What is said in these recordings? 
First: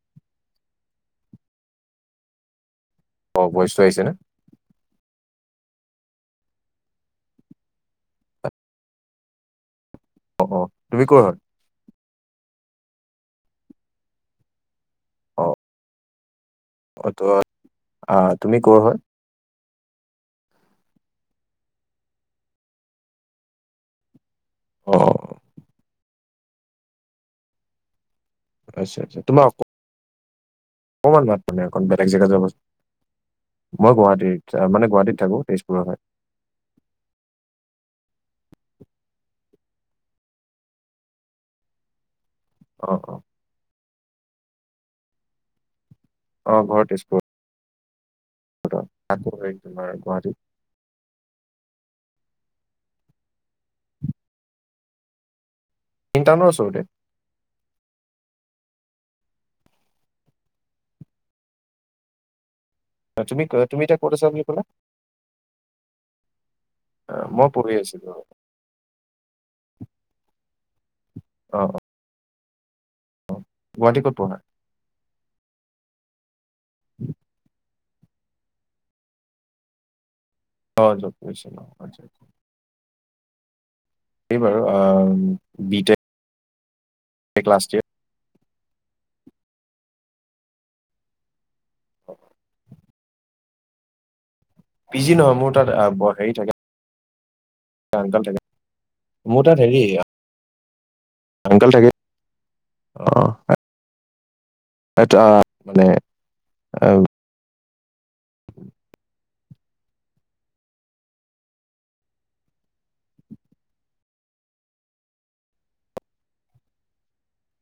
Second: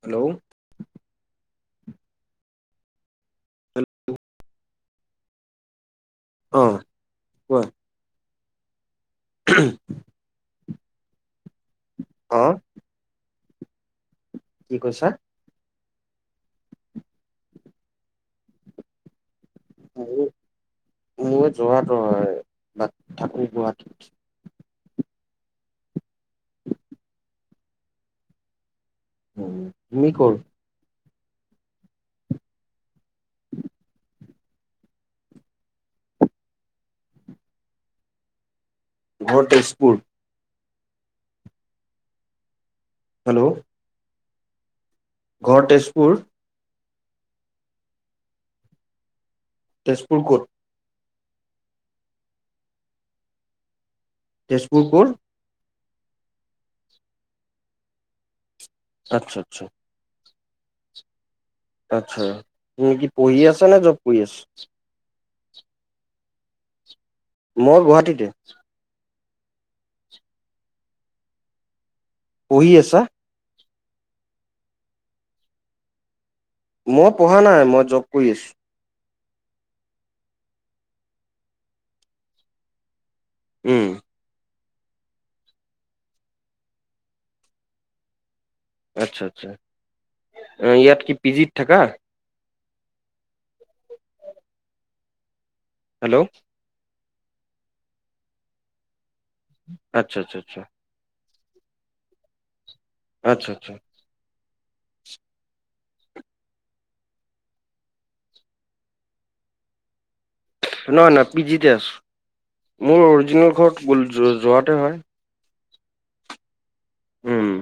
Hello! অ' ভইচটো আহিছেনে? অ' কোৱা। [unintelligible] অ' অ' তুমি কৰ হয়? [unintelligible] কি কৈছা? অ' ত' আহ, তুমি কৰ হয়? মই যোৰহাটৰ হয়, তাত থাকো গুৱাহাটীত। অ'। আচ্ছা আচ্ছা তোমাৰ একো? তুমি কৰ। অকমান [unintelligible] মানে অকণ বেলেগ জেগা জাবাচুন। মই গুৱাহাটী মানে গুৱাহাটীত থাকো, তেজপুৰৰ হয়। [inaudible] ঘৰ তেজপুৰ। অ', অ'। হেল্ল' ঘৰ তেজ অ' ঘৰ তেজপুৰ। তাকৌ হে-তোমাৰ তেজপুৰ গুৱাহাটীত। ক'ত? তেজপুৰ ক'ৰ? মেইন টাউনৰ ওচৰতে। আচ্ছা আচ্ছা। আচ্ছা, তুমি কি আহ, পঢ়ি তুমি ক- আছা নে তুমি জব এতিয়া ক'ত কৰি আছা? বুলি ক'লা? আহ, মই পঢ়ি আছিলো। অ', অ'। পঢ়ি আছা? গুৱাহাটীৰ ক'ত পঢ়া? মই পঢ়া নাই, মই জব কৰি আছোঁ। হয়, জব কৰিছা। উম। এই বাৰু অ' বিতেট এক লাষ্ট ইয়েৰ। আচ্ছা, আচ্ছা ইয়াত কি পিজিত থাকা? পিজি নহয়, মোৰ তাত হেল্ল' আ-ব-হেৰি থাকে। আংকল থাকে। মোৰ তাত হেৰি আচ্ছা, আচ্ছা, আচ্ছা, আচ্ছা। আংকল থাকে। অ' আচ্ছা, আচ্ছা। [unintelligible] মানে [unintelligible] না না পিজিতে আছো মোৰ অৰিজিনেল ঘৰত যোৰ যোৰহাটৰ হয় উম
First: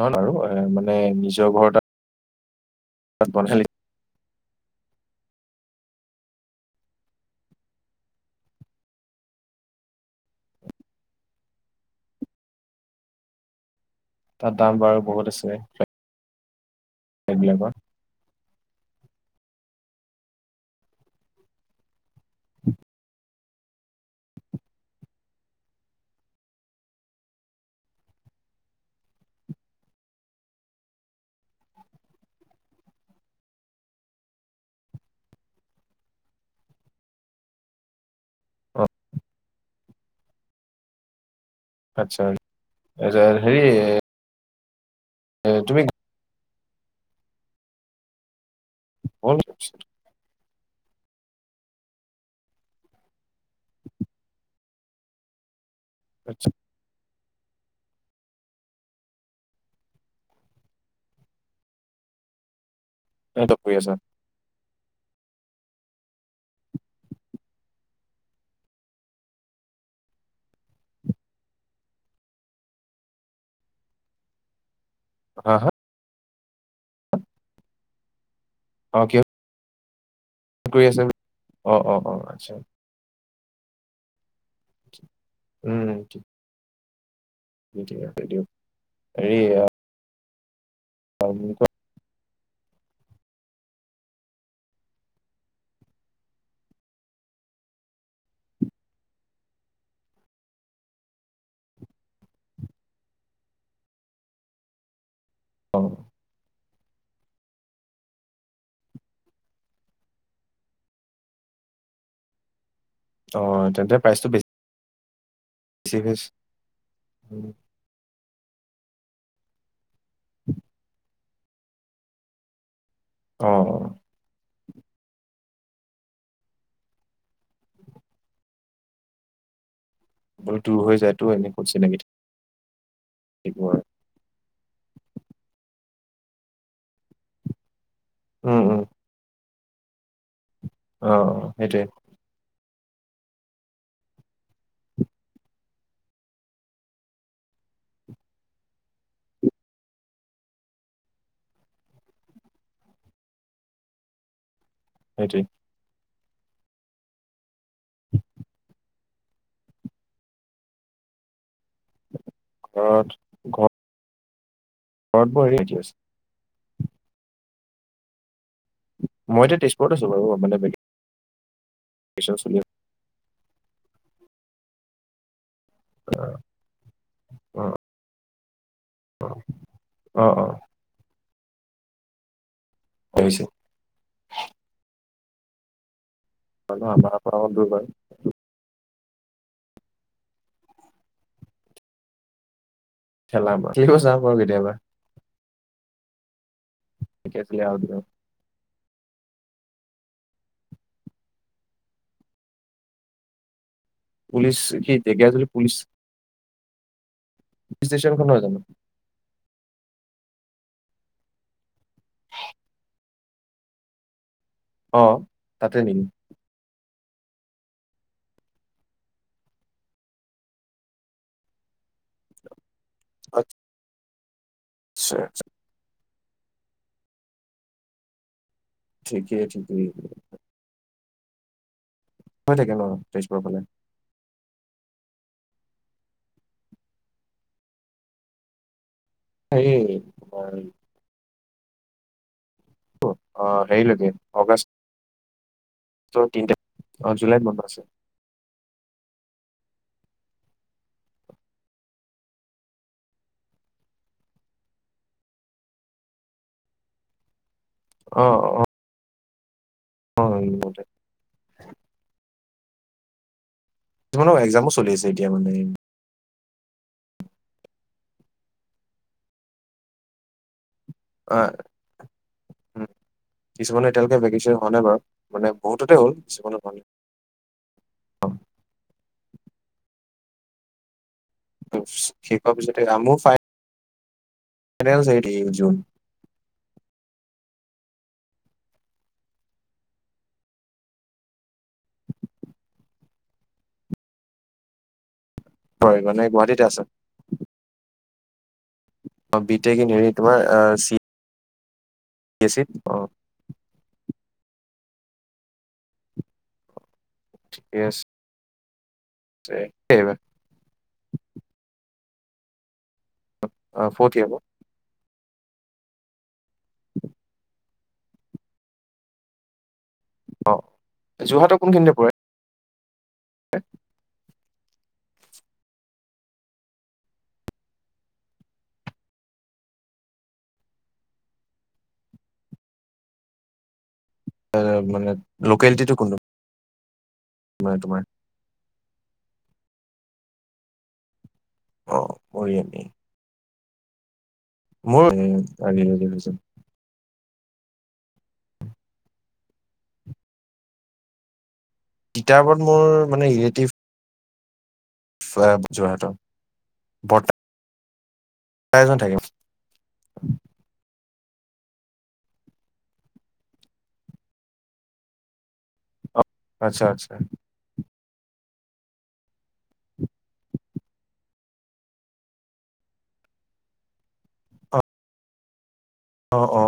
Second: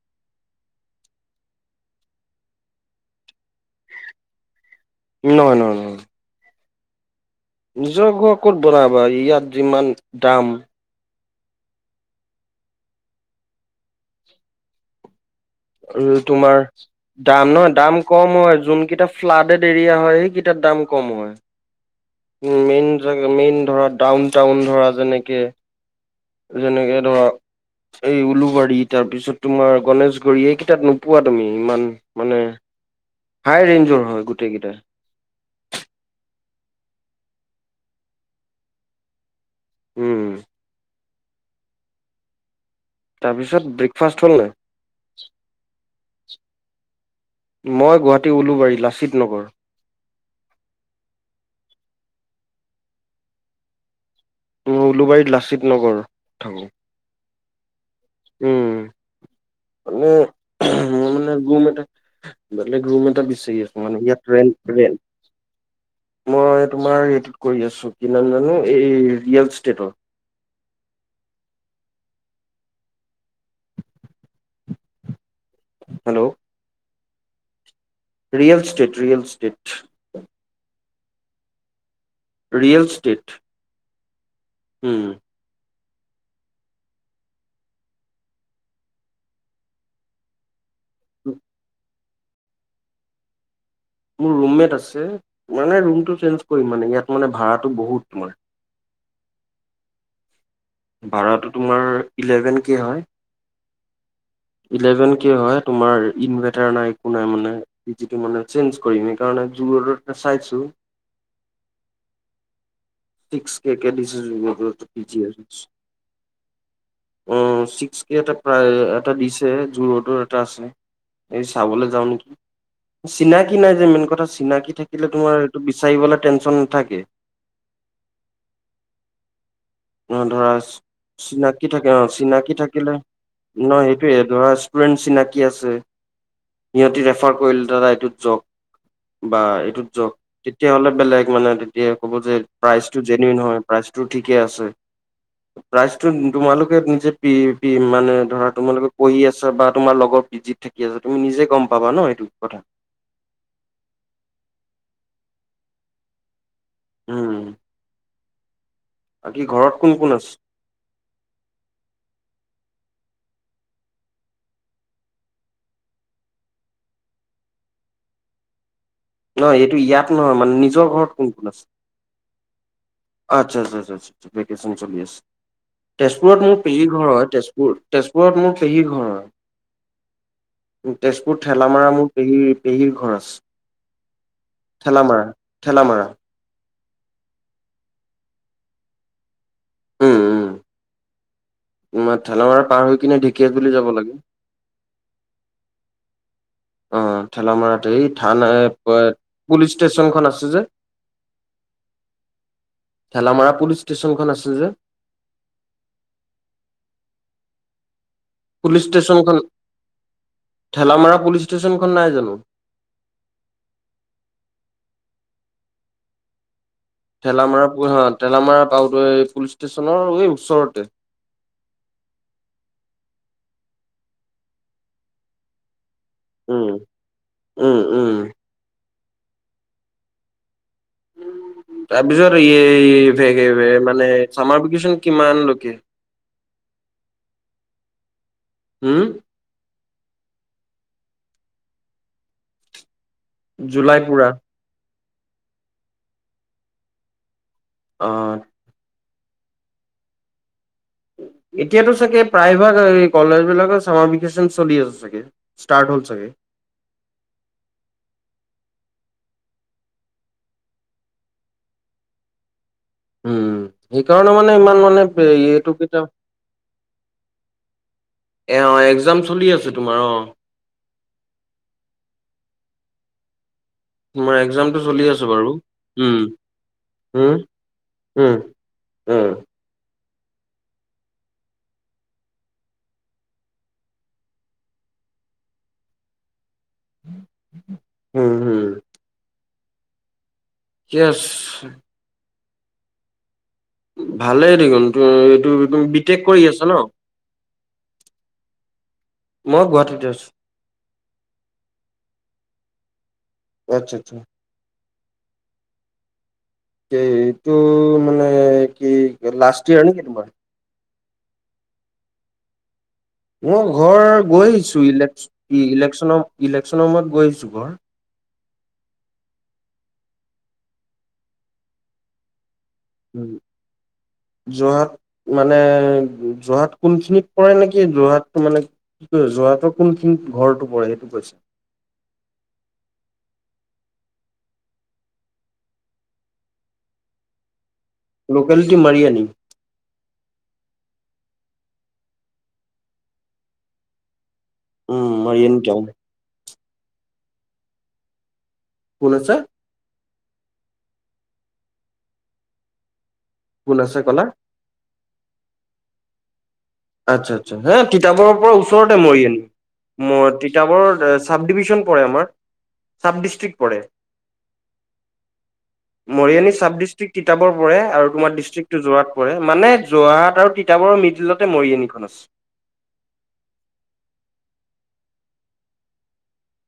না নাও আৰু মানে নিজৰ ঘৰতে বন্ধালি নাই নাই নাই নিজৰ ঘৰ ক'ত বনাবা ইয়াত যিমান দাম তাত দাম বাৰু বহুত আছে আৰু তোমাৰ দাম নহয় এইবিলাকৰ দাম কম হয়। যোনকেইটা ফ্লাডেড এৰিয়া হয় সেইকেইটাৰ দাম কম হয় মেইন জা মেইন ধৰা ডাউন টাউন ধৰা যেনেকে যেনেকে ধৰা এই উলুবাৰী তাৰপিছত তোমাৰ গণেশগুৰি এইকেইটাত নোপোৱা তুমি ইমান মানে হাই ৰেঞ্জৰ হয় গোটেই কেইটা অ উম আত্ছা তাৰপিছত ব্ৰেকফাষ্ট হ'ল নাই অ তুমি মই গুৱাহাটী উলুবাৰী লাচিত নগৰ উলুবাৰীত লাচিত নগৰ থাকোঁ উম মানে মই মানে গোম এটে বেলেগ ৰুম এটা বিছাৰি কৰি আছো আছা মানে ইয়াত ৰেন্ট ৰে মই তোমাৰ এইটোত কৰি আছো কি নাম জানো এই ৰিয়েল ইষ্টেটৰ [unintelligible] অ hello real estate real state গৈ আছে অ অ অ আচ্ছা ৰিয়েল ষ্টেট উম উম ঠিক ঠিক আছে দিয়ক হেৰি আ হয় মো ক মোৰ ৰুমমেট আছে মানে ৰুমটো চেঞ্জ কৰিম মানে ইয়াত মানে ভাড়াটো বহুত তোমাৰ ভাড়াটো তোমাৰ ইলেভেন কে হয় ইলেভেন সেইটো হয় অ তোমাৰ ইনভে না নাই একো নাই মানে পিজিটো মানে চেঞ্জ কৰিম সেকাৰণে মানে জু-ৰডতে চাইছো অ ফিক্স কে কে তেন্তে প্ৰাইচটো দিচেচ [unintelligible] পি জি আৰু বেছি হৈছে অ ছিক্স কেতট প্ৰায় এটা দিছে জোৰতো এটা আছে এই চাবলে যাওঁ নিকি অ অ চিনাকি নাই যে মেইন কথা চিনাকি থাকিলে তোমাৰ এইটো বিচাৰিবলে টেনচন নাথাকে অ', ধৰা বোলো দূৰ হৈ যায়তো এনে ক'ত চিনাকি থাকে অ চিনাকি থাকিলে থাকিব নহ আৰু সেইটোয়ে ধৰা টোয়েন চিনাকি আছে সিহঁতি ৰেফাৰ কৰিলে দাদা এইটোত উম উম যওক বা এইটোত যওক তেতিয়াহ'লে অ অ বেলেগ মানে সেইটোৱে তেতিয়া ক'ব যে প্ৰাইচটো জেনুৱেন হয় প্ৰাইচটো ঠিকে আছে প্ৰাইজটো তোমালোকে নিজে পিএ পি মানে ধৰা তোমালোকে কৰি আছা বা তোমাৰ লগৰ পিজি থাকি আছ তুমি নিজে গম পাবা ন সেইটো কথা হয়টো উম বাকী ঘৰত কোন কোন আছে ঘৰত ঘৰ ঘৰত বৰিয়াকিছে মই এতিয়া নহয়, এইটো তেজপুৰত ইয়াত নহয়, মানে নিজৰ ঘৰত কোন, কোন আছে। বিশচনীয় আচ্ছা আচ্ছা ভেকেশ্যন চলি আছে। তেজপুৰত মোৰ পেহী ঘৰ হয়, তেজপুৰ, অ', তেজপুৰত মোৰ পেহীৰ ঘৰৰ, অ', অ', তেজপুৰ ঠেলামাৰা, মোৰ পেহীৰ পেহীৰ ঘৰাছে আহিছে ঠেলামাৰা, ঠেলামাৰা হয়, আমাৰ পৰা দূৰ হয়। উম, উম তোমাৰ ঠেলামৰা পাৰ হৈ। কিনে ঠেলা মাৰ ঢেকিয়াজুলি যাব খেলিব যাম লাগে। বাৰু কেতিয়াবা। অ, ঢেকীয়াজুলি আউট ঠেলামৰাটোএ, গাঁও থান পুলিচ ষ্টেচনখন আছে যে ঠেলামাৰা পুলিচ ষ্টেচনখন আছে পুলিচ যে কি ঢেকিয়াজুলি পুলিচ। পুলিচষ্টেচন খন নহয়, জানো। পুলিচ ষ্টেচনখন ঠেলামাৰা পুলিচ ষ্টেচনখন নাই জানো। অ, তাতে নেকি? ঠেলামাৰ, হ ঠেলামাৰা, পাওঁতে, পুলিচ ষ্টেচনৰ এই ওচৰতে। [inaudible] আচ্ছা, আচ্ছ। উম, উম, উম। ঠিকে, ঠিকে। তাৰপিছত ন তেজপুৰৰ ফালে এই, মানে চামাৰ ভেকচন কিমান লৈকে? উম সেই হয়। অ, হেৰি জুলাই লৈকে পুৰা আগষ্টৰ, তিনি তাৰিখ, অ, জুলাইত বন্ধ। আছে অ'। উম। এতিয়াতো চাগে, প্ৰায়ভাগ কলেজ বিলাকৰ চামাৰ ভেকেচন চলি আছে চাগে ষ্টাৰ্ট হ'ল চাগে। [unintelligible] অ, অ। অ, ইম্পৰ্টেণ্ট। উম, সেইকাৰণে মানে, এক্সামো ইমান চলি মানে আছে এতিয়া এইটো কেইটা এ, এক্সাম চলি আছে তোমাৰ, অ। অ, উম। কিছুমানে এতিয়ালৈকে তোমাৰ ভেকেশচন হোৱা এক্জামটো নাই বাৰু, চলি আছে মানে বহুততে, হ'ল উম কিছুমানৰ হোৱা নাই। উম উম, উম। উম, শেষহুৱাপিছট, মোৰ ফাইনেল [unintelligible] উম, হম। ইএচ। ভালে দেখোন, তো এইটো তুমি হয় বি, টেক মানে কৰি আছা গুৱাহাটীতে ন। অ, বি, মই টেক, গুৱাহাটীতে হেৰী আছো। তোমাৰ, অ, চি কি আছিল, অ। আচ্ছা আচ্ছা এ, টো ঠিকে মানে কি, লাষ্ট ইয়াৰ নেকি আছে তোমাৰ? মই ঘৰ ফৰ্থ ইয়েৰ গৈ আহিছো। ইলেক ই, ইলেকশ্যনৰ, ইলেকশ্যনৰ সময়ত গৈ আহিছো ঘৰ। অ, যোৰহাটৰ কোনখিনিতে পৰে? উম, যোৰহাট মানে যহাট কোনখিনিত পৰে নেকি যোৰহাটটো মানে কি? কোন খিনিতঘৰটো পৰেসেইটো কৈছোঁ। মানে লোকেলিটিটো কোনো তোমাৰ লোকেলিটি মাৰি আনি। অ' মৰি আনি। উম মাৰিয়ানী টাউন। [inaudible] কোন আছে? কিতাপত মোৰ মানে ৰিলেটিভ কোন আছে কলা? [inaudible] বৰ্তা আচ্ছা আচ্ছা হা তিতাবৰৰ পৰা ওচৰতে এজন থাকে মৰি আনি ম তিতাব চাব ডিভিশন পৰে আমাৰ চাব ডিষ্টষ্ট্ৰিক্ পৰে। মৰিয়ানী চাব আচ্ছা ডিষ্টষ্ট্ৰিক্ আচ্ছা তিতাবৰ পৰে আৰু তোমাৰ ডিষ্টষ্ট্ৰিক টো যোৰহাত পৰে, মানে যোৰহাট আৰু তিতাবৰ মিডিলত তাতে মৰিয়ানিখন আছে। অ অ 'অ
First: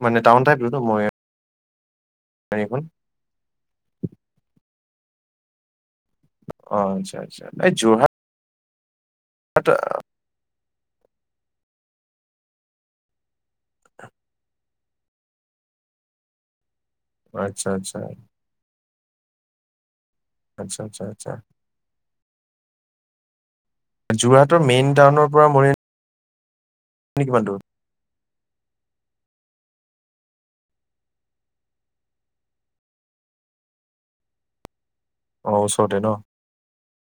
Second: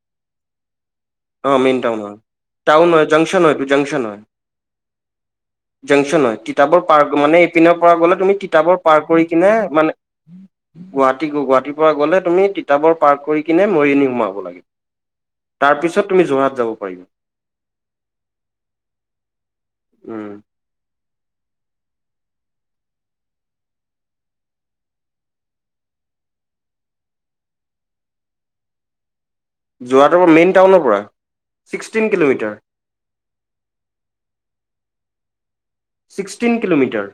'মানে টাউন টাইপটোতো মই অ' মেইন টাউন হয় টাউন নহয় জংকশন হয় এটো জংকশন হয়। জাংশচন হয় তিতাবৰ অ আচ্ছা পাৰ্ক মানে আচ্ছা এই এইপিনৰ পৰা যোৰহাট গ'লে তুমি তিতাবৰ পাৰ্ক কৰি কিনে মানে গুৱাহাটী গ গুৱাহাটীৰ পৰা গ'লে তুমি তিতাবৰ পাৰ্ক কৰি কিনে মৰিআনী সোমাব লাগিব। তাৰ পিছত তুমি যোৰহাট যাব পাৰিবা। অ' আচ্ছা আচ্ছা। উম আচ্ছা আচ্ছা আচ্ছা। যোৰহাটৰ মেইন টাউনৰ পৰা মৰি এনে কিমান দোৰ। যোৰহাটৰ পৰা মেইন টাউনৰ পৰা ছিক্সটিন কিলোমিটাৰ। [inaudible] অ' ওচৰতে ন? Sixteen kilometre.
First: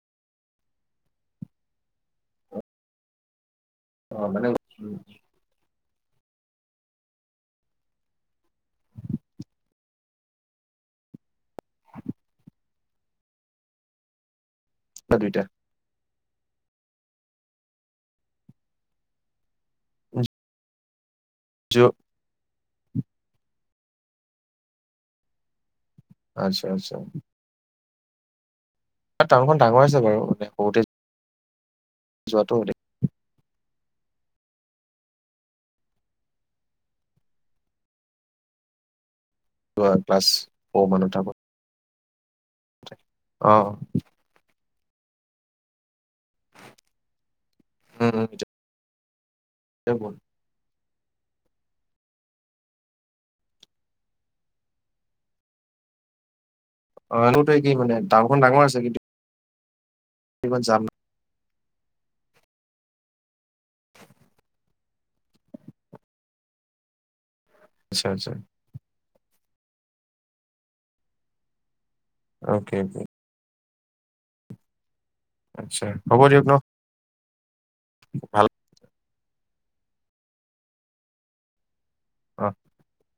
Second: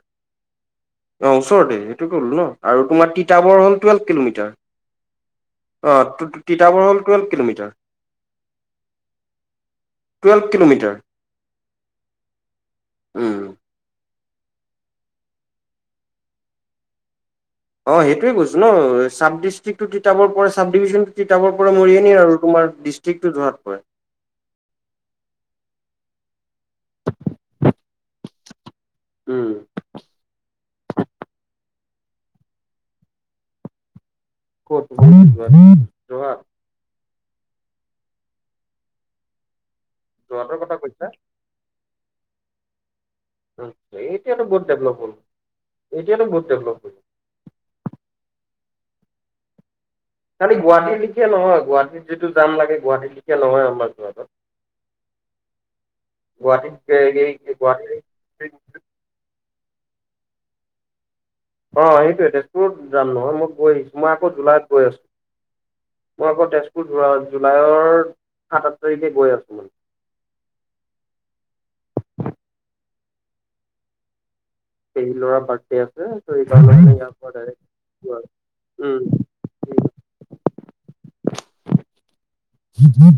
অ ওচৰতে সেইটো ক'লো ন আৰু তোমাৰ তিতাবৰ হ'ল অ' মানে উ- অ'তিতাবৰ হ'ল টুৱেলভ কিলোমিটাৰ। Twelve kilometre. উম, অ'দুইটা। অ' সেইটোৱেই কৈছো ন চাব ডিষ্ট্ৰিক্টো তিতাবৰ পৰে ডিভি তিতাবৰ পৰে য মৰিয়ানি আৰু তোমাৰ ডিষ্ট্ৰিক্টো যোৰহাত পৰে। আচ্ছা আচ্ছা। উম টাউনখন ডাঙৰ আছে বাৰু মান সৰূতে যোৰহাটৰ দৰে। [inaudible] [unintelligible] ক্লাছ যোৰহাটৰ কথা [unintelligible] কৈছা মানত থাকো [inaudible] এতিয়াটো বহুত ডভলপ এতিয়াটো বহুত ডেভলপ হৈ উম উম, [inaudible] খালি গুৱাহাটীৰ লিখিয়া নহয়। গুৱাহাটীত যিটো যাম লাগে গুৱাহাটীত লিখিয়া নহয় আমাৰ যোৰহাটত। গুৱাহাটীত অ' আনতো এই একে মানে টাউনখন ডাঙৰ গুৱাহাটীৰ আছে কিন্তু। [inaudible] অ' সেইটোৱে তেজপুৰ যাম নহয় মই গৈ আহিছোঁ মই আকৌ জুলাইত গৈ আছোঁ। মই আকৌ তেজপুৰ আচ্ছা জুলাইৰ আচ্ছা সাত আঠ তাৰিখে গৈ আছো। অকে। পেহী লৰা বাৰ্থডে আচ্ছা আছে হ'ব দিয়ক ন ইয়াৰ পৰা ভাল ডাইৰেক্ট [unintelligible] অ' হ হুম।